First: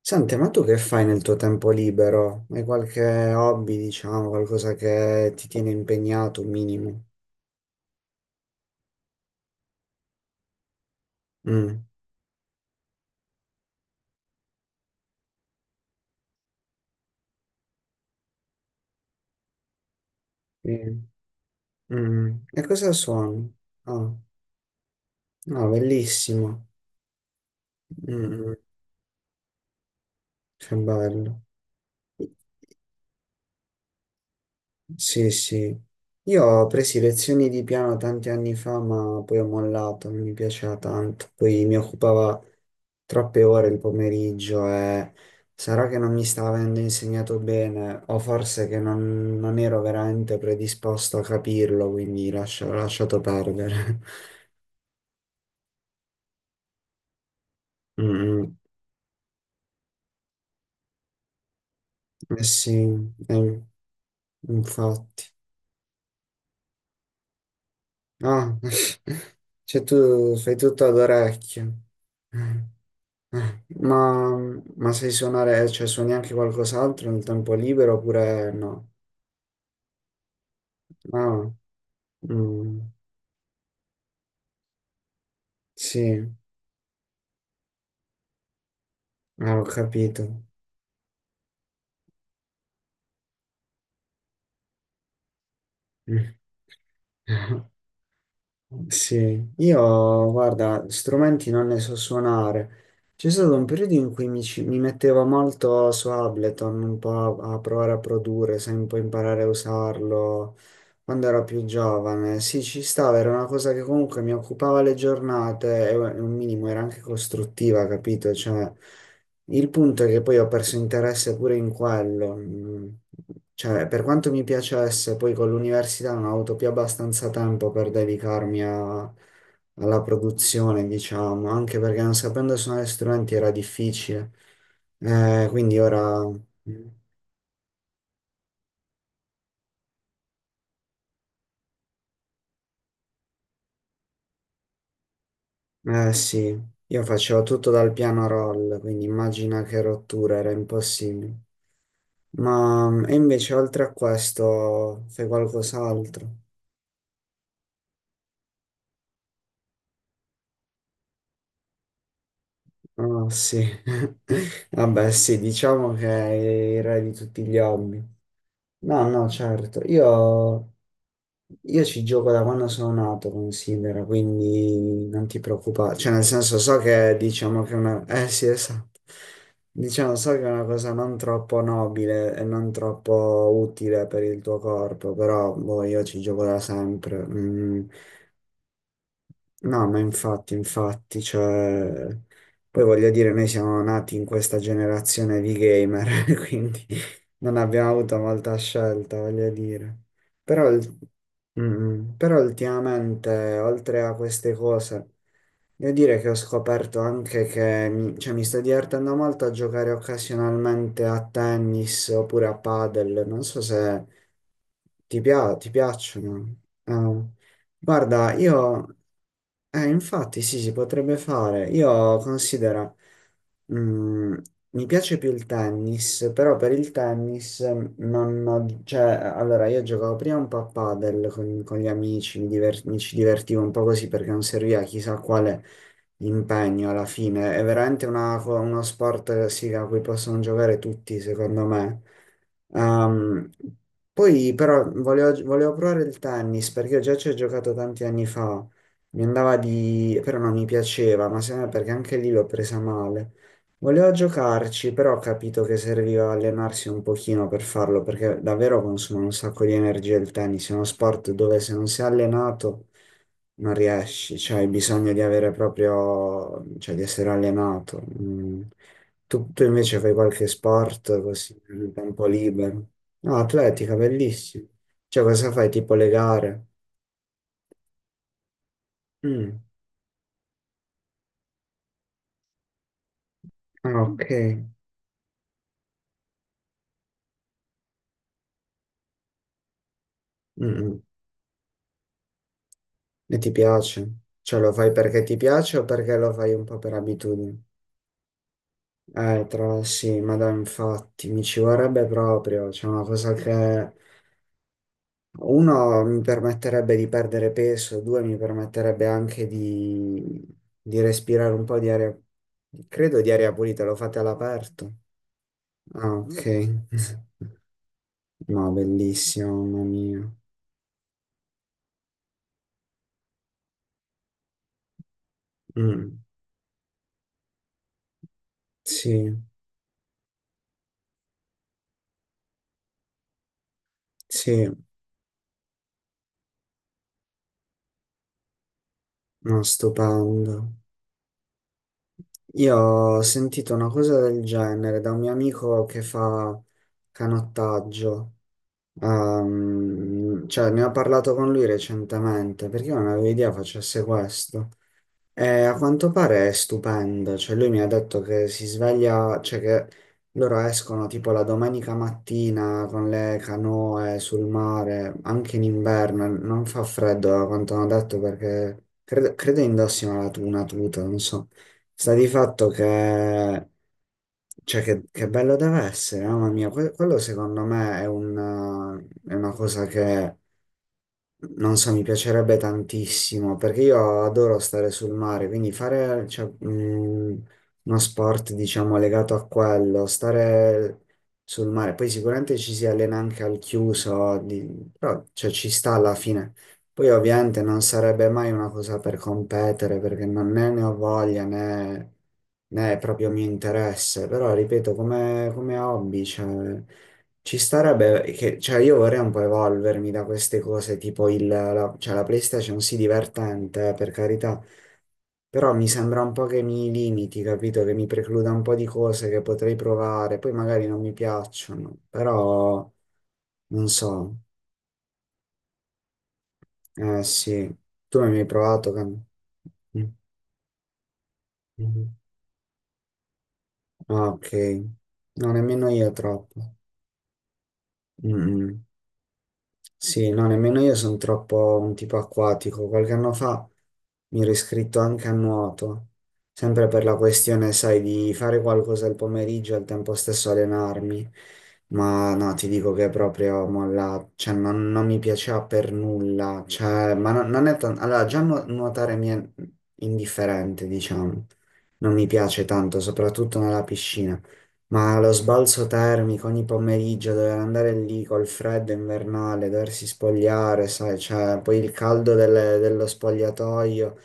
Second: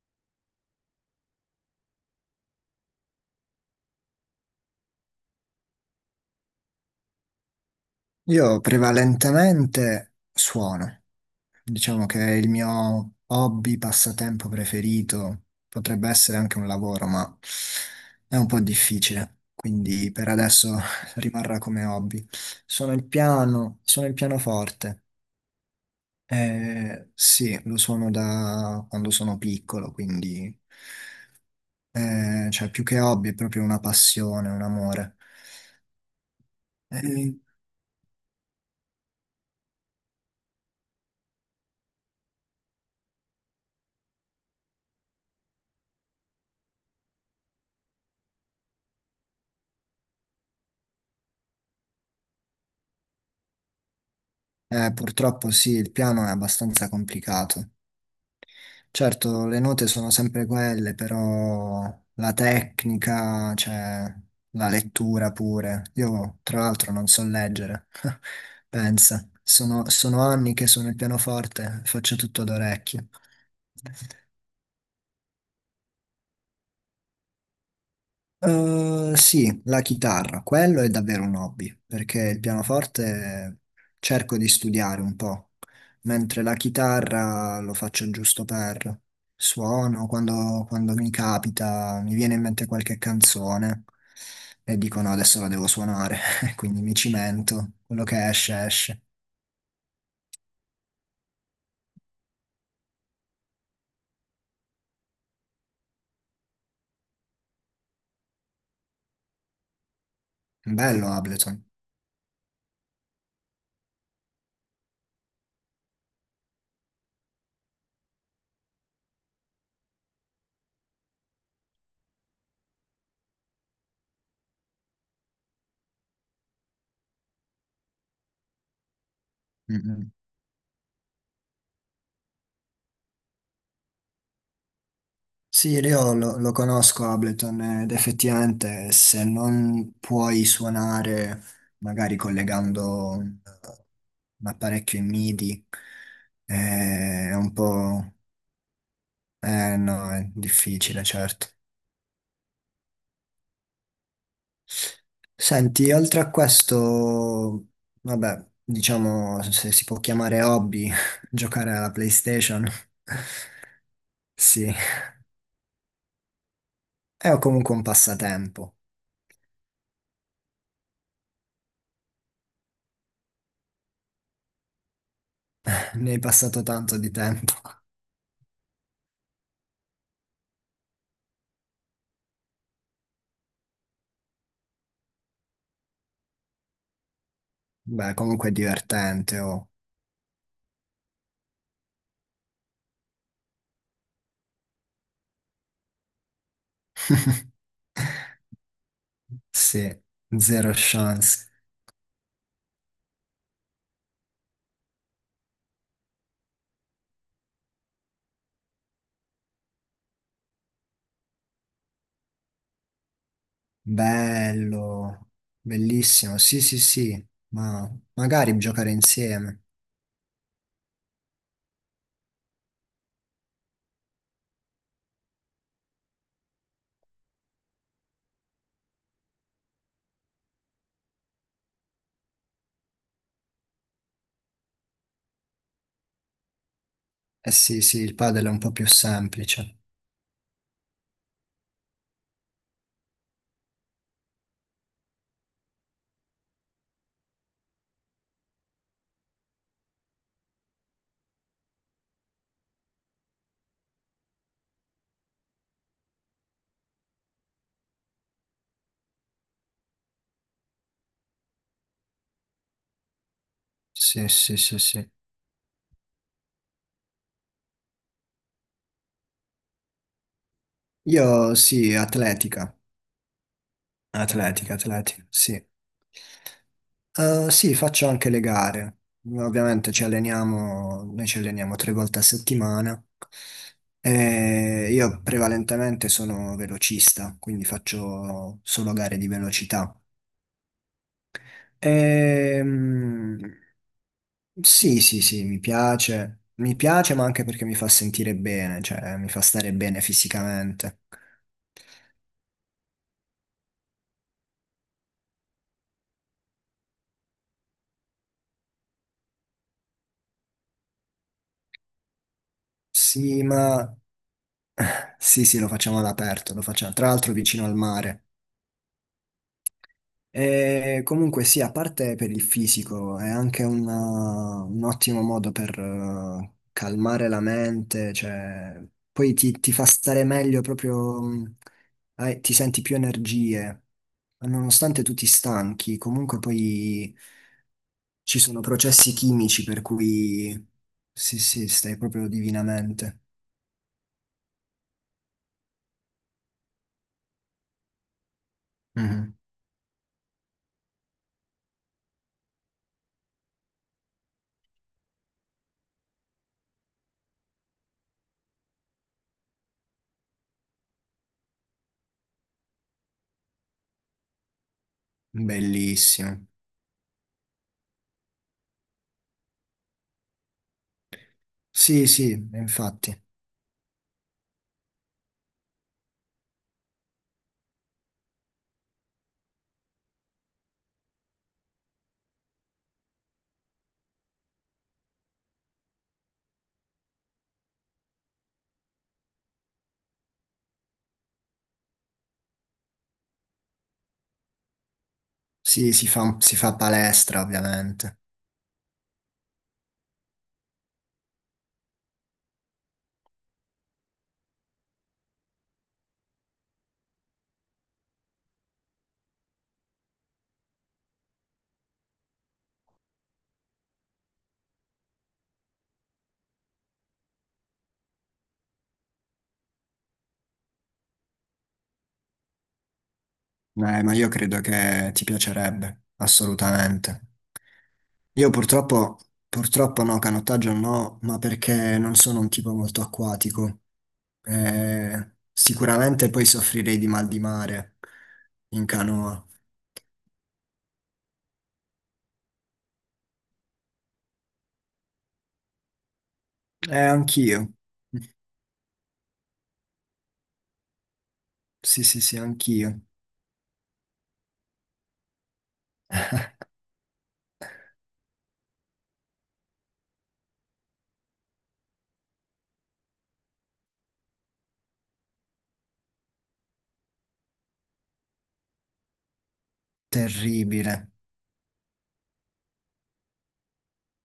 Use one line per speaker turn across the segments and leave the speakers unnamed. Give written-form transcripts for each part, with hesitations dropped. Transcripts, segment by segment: Senti, ma tu che fai nel tuo tempo libero? Hai qualche hobby, diciamo, qualcosa che ti tiene impegnato, un minimo?
Io prevalentemente suono,
Mm,
diciamo che il mio hobby, passatempo preferito, potrebbe essere anche un lavoro, ma è un po' difficile, quindi per
sì.
adesso rimarrà come hobby.
Mm. E cosa
Suono il
suoni?
piano, suono
Ah,
il pianoforte,
no, bellissimo.
sì, lo suono
Mm, mm,
da quando sono piccolo, quindi
che bello.
cioè più che hobby è proprio una passione, un amore.
Sì, sì. Io ho preso
Eh,
lezioni di piano tanti anni fa, ma poi ho mollato, non mi piaceva tanto. Poi mi occupava troppe ore il pomeriggio e sarà che non mi stava avendo insegnato bene, o forse che non ero veramente predisposto a capirlo, quindi ho lasciato perdere.
eh, purtroppo sì, il piano è abbastanza complicato.
Mm,
Certo, le note sono sempre quelle, però la
mm. Eh sì,
tecnica,
eh,
cioè la
infatti.
lettura pure. Io, tra l'altro, non so leggere.
Ah,
Pensa,
cioè
sono
tu
anni
fai
che
tutto
sono
ad
il
orecchio.
pianoforte, faccio tutto
Eh,
d'orecchio.
Ma, ma sai suonare, cioè suoni anche qualcos'altro nel tempo libero oppure no?
Sì, la chitarra, quello è davvero un
Ah,
hobby, perché il
mm,
pianoforte cerco di studiare un po',
sì,
mentre la chitarra lo faccio giusto per
ah, ho
suono,
capito.
quando mi capita, mi viene in mente qualche canzone e dico no, adesso la devo suonare, quindi mi cimento, quello che esce
Mm.
esce.
Sì, io guarda, strumenti non ne so suonare. C'è stato un periodo in cui mi mettevo molto su Ableton, un po' a provare a produrre, sai, un po' imparare a usarlo.
Bello
Quando ero più
Ableton.
giovane, sì, ci stava, era una cosa che comunque mi occupava le giornate e un minimo era anche costruttiva, capito? Cioè, il punto è che poi ho perso interesse pure in quello. Mm. Cioè, per quanto mi piacesse, poi con l'università non ho avuto più abbastanza tempo per
Mm,
alla
mm.
produzione, diciamo, anche perché non sapendo suonare strumenti era difficile.
Sì,
Quindi
io
ora...
lo
Mm.
conosco Ableton ed effettivamente se non puoi suonare magari collegando un apparecchio in MIDI
Eh sì, io
è
facevo
un
tutto dal
po'.
piano roll, quindi immagina
Eh
che
no, è
rottura, era
difficile,
impossibile.
certo.
Ma mm, e invece oltre a questo fai
Senti, oltre a
qualcos'altro?
questo, vabbè, diciamo se si può chiamare hobby, giocare alla PlayStation,
Oh sì,
sì,
vabbè sì, diciamo che è il re di
è
tutti gli
comunque un
hobby.
passatempo,
No, no, certo, io. Io ci gioco da quando sono nato, considera, quindi non ti preoccupare.
ne
Cioè,
hai
nel senso,
passato
so
tanto di
che
tempo.
diciamo che è una... Eh sì, esatto. Diciamo, so che è una cosa non troppo nobile e non troppo utile per il tuo corpo, però boh, io ci gioco da sempre. Mm.
Beh, comunque è divertente, oh.
No, ma infatti, infatti, cioè, poi voglio dire, noi siamo nati in questa generazione di gamer, quindi non abbiamo avuto molta scelta, voglio
Sì,
dire. Però,
zero chance.
mm, però ultimamente, oltre a queste cose, devo dire che ho scoperto anche che, mi sto divertendo molto a giocare occasionalmente a tennis oppure a padel, non so se
Bello,
ti
bellissimo.
piacciono.
Sì, sì,
Eh.
sì, ma
Guarda,
magari giocare
io...
insieme.
Infatti sì, si potrebbe fare. Io considero... Mm, mi piace più il tennis, però per il tennis non ho, cioè, allora io giocavo prima un po' a padel con gli amici, mi, mi ci divertivo un po' così perché non serviva chissà quale impegno alla
Eh
fine. È
sì, sì,
veramente
il padel è un po'
uno
più
sport sì,
semplice.
a cui possono giocare tutti, secondo me. Ehm, poi però volevo provare il tennis perché io già ci ho giocato tanti anni fa. Mi andava di... però non mi piaceva, ma secondo me perché anche lì l'ho presa male. Volevo giocarci, però ho capito che serviva allenarsi un pochino per farlo, perché davvero consuma un sacco di energia il tennis, è uno sport dove se non sei allenato non
Sì,
riesci,
sì,
cioè hai
sì, sì.
bisogno di avere proprio, cioè di essere allenato. Mm. Tu invece fai qualche sport
Io
così nel
sì,
tempo
atletica.
libero. No, atletica, bellissimo.
Atletica,
Cioè
atletica,
cosa
sì.
fai? Tipo le gare?
Sì, faccio anche le gare.
Mm.
Ovviamente ci alleniamo, noi ci alleniamo tre volte a settimana.
Ah, ok.
E io prevalentemente sono velocista, quindi faccio solo gare di velocità.
Mm, mm. E
Ehm,
ti piace? Cioè lo fai
sì, sì,
perché ti
sì, mi
piace o perché lo
piace.
fai un
Mi
po' per
piace, ma anche
abitudine?
perché mi fa sentire bene, cioè mi fa stare
Tra
bene
sì, ma dai,
fisicamente.
infatti, mi ci vorrebbe proprio, c'è una cosa che uno mi permetterebbe di perdere peso, due mi permetterebbe anche di respirare un po' di aria, credo di
Sì,
aria pulita,
ma
lo fate all'aperto.
sì, sì, lo facciamo
Ah, ok.
all'aperto, lo facciamo tra l'altro vicino al mare.
No, bellissimo, mamma mia.
E comunque sì, a parte per il fisico, è anche un ottimo modo per
Mm,
calmare la mente, cioè, poi
sì,
ti fa stare meglio proprio, ti senti più energie. Ma
sì,
nonostante tu ti stanchi, comunque poi ci sono processi
no,
chimici per cui
stupendo.
sì, sì, stai proprio
Io
divinamente.
ho sentito una cosa del genere da un mio amico che fa canottaggio.
Mhm.
Cioè, ne ho parlato con lui recentemente perché io non avevo idea facesse questo. A quanto pare è stupenda, cioè lui mi ha detto che si sveglia, cioè che loro escono tipo la domenica mattina con le canoe sul mare, anche in inverno,
Bellissimo.
non fa freddo a quanto hanno detto perché credo indossino una tuta, non so.
Sì,
Sta di
sì,
fatto
infatti.
che, che bello deve essere, mamma mia. Quello secondo me è una cosa non so, mi piacerebbe tantissimo perché io adoro stare sul mare, quindi fare, cioè, uno sport, diciamo, legato a quello, stare sul mare. Poi sicuramente ci si allena anche al chiuso, però, cioè, ci
Sì,
sta
si
alla
fa,
fine.
si fa
Poi
palestra,
ovviamente non
ovviamente.
sarebbe mai una cosa per competere perché non né ne ho voglia né, né è proprio mio interesse, però ripeto, come hobby, cioè. Ci starebbe, che, cioè io vorrei un po' evolvermi da queste cose, tipo cioè la PlayStation sì divertente, per carità, però mi sembra un po' che mi limiti, capito? Che mi precluda un po' di cose che potrei provare, poi magari non mi piacciono, però non
Ma io
so,
credo che ti piacerebbe,
eh
assolutamente.
sì, tu mi hai
Io
provato?
purtroppo,
Cam?
purtroppo
Mm,
no, canottaggio no, ma perché non
mhm.
sono un tipo molto acquatico.
Ah, ok, no, nemmeno io
Sicuramente poi
troppo.
soffrirei di mal di mare
Mm, mm.
in canoa.
Sì, no, nemmeno io sono troppo un tipo acquatico. Qualche anno fa mi ero iscritto anche a nuoto, sempre per la
Anch'io.
questione, sai, di fare qualcosa al pomeriggio e al tempo stesso allenarmi.
Sì, sì,
Ma
sì,
no, ti dico
anch'io.
che è proprio molla, cioè non mi piaceva per nulla. Cioè, ma non è tanto. Allora, già nuotare mi è indifferente, diciamo. Non mi piace tanto, soprattutto nella piscina. Ma lo sbalzo termico ogni pomeriggio, dover andare lì col freddo invernale, doversi spogliare,
Terribile,
sai, cioè, poi il caldo dello spogliatoio,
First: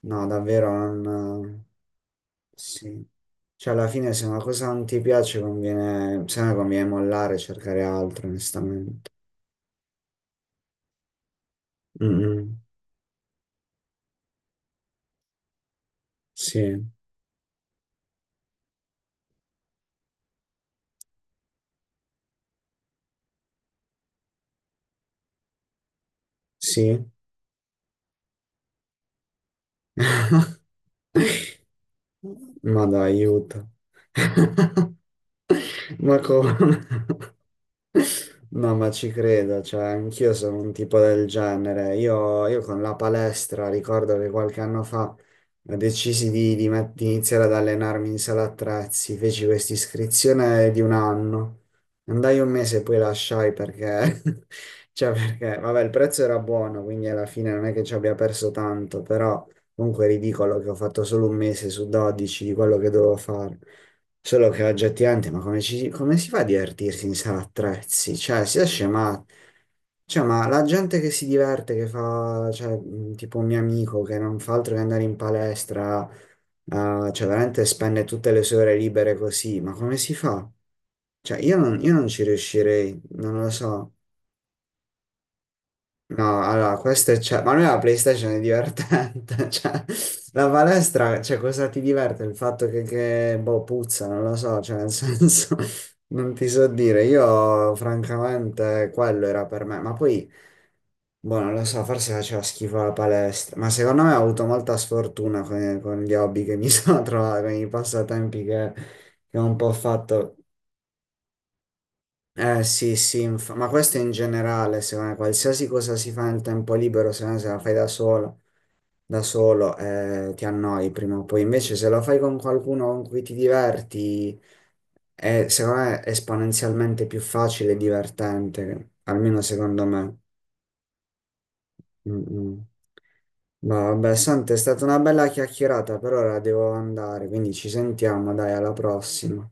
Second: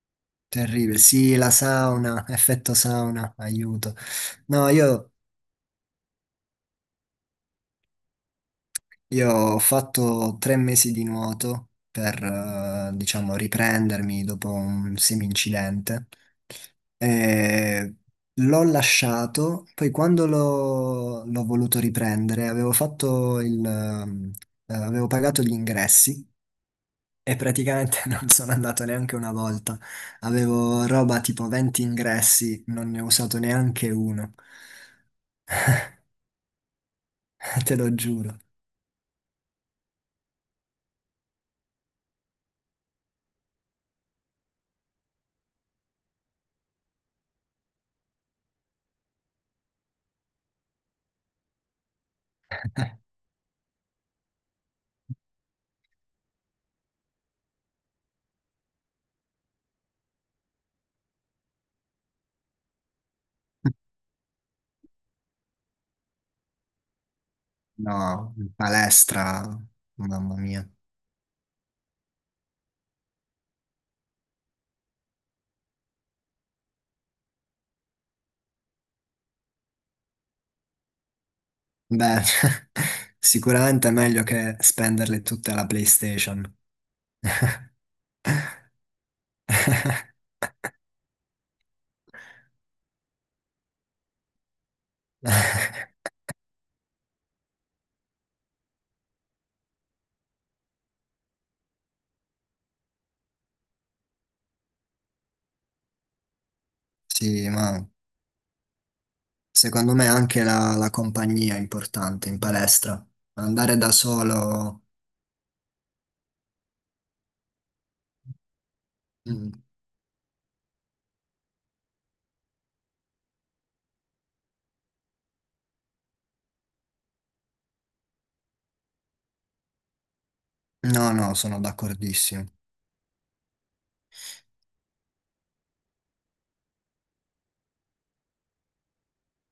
no, davvero
terribile. Sì, la
non...
sauna, effetto
Sì.
sauna,
Cioè, alla
aiuto.
fine se una cosa
No,
non ti
io
piace, conviene, se no conviene mollare e cercare altro, onestamente.
Io ho fatto tre mesi di nuoto per,
Mm,
diciamo, riprendermi dopo un semi-incidente
sì,
e l'ho lasciato, poi quando l'ho voluto riprendere avevo pagato gli ingressi
sì,
e praticamente non sono andato neanche una volta. Avevo roba tipo 20 ingressi,
ma
non ne
dai,
ho usato
aiuto.
neanche uno,
Ma come?
te lo giuro.
No, ma ci credo, cioè anch'io sono un tipo del genere. Io con la palestra ricordo che qualche anno fa decisi di iniziare ad allenarmi in sala attrezzi, feci questa iscrizione di un anno. Andai un mese e poi lasciai perché, cioè perché, vabbè, il prezzo era buono, quindi alla fine non è che ci abbia perso tanto, però comunque è ridicolo che ho fatto solo un mese su 12 di quello che dovevo fare. Solo che oggi è tirante, ma come, come si fa a divertirsi in sala attrezzi?
No,
Cioè, si esce, ma,
palestra,
cioè,
mamma
ma la
mia.
gente che si diverte, che fa, cioè, tipo un mio amico che non fa altro che andare in palestra, cioè, veramente spende tutte le sue ore libere così, ma come si fa? Cioè, io non ci
Beh,
riuscirei, non lo
sicuramente è
so.
meglio che spenderle tutte alla
No,
PlayStation.
allora, questo è... Cioè, ma noi la PlayStation è divertente, cioè, la palestra, cioè, cosa ti diverte? Il fatto boh, puzza, non lo so, cioè, nel senso, non ti so dire, io, francamente, quello era per me, ma poi, boh, non lo so, forse faceva schifo la palestra, ma secondo me ho avuto molta sfortuna con gli hobby che mi sono trovato,
Sì,
con i
ma
passatempi che ho un po'
secondo me
fatto,
anche la compagnia è importante in
eh sì,
palestra.
sì, ma
Andare da
questo in generale,
solo.
secondo me, qualsiasi cosa si fa nel tempo libero, se no se la fai da
Mm.
solo ti annoi prima o poi. Invece se lo fai con qualcuno con cui ti diverti, è, secondo me, esponenzialmente più facile e divertente, almeno secondo me.
No, no, sono
Mm,
d'accordissimo.
mm. Ma vabbè, Sante, è stata una bella chiacchierata, per ora devo andare, quindi ci sentiamo, dai, alla prossima.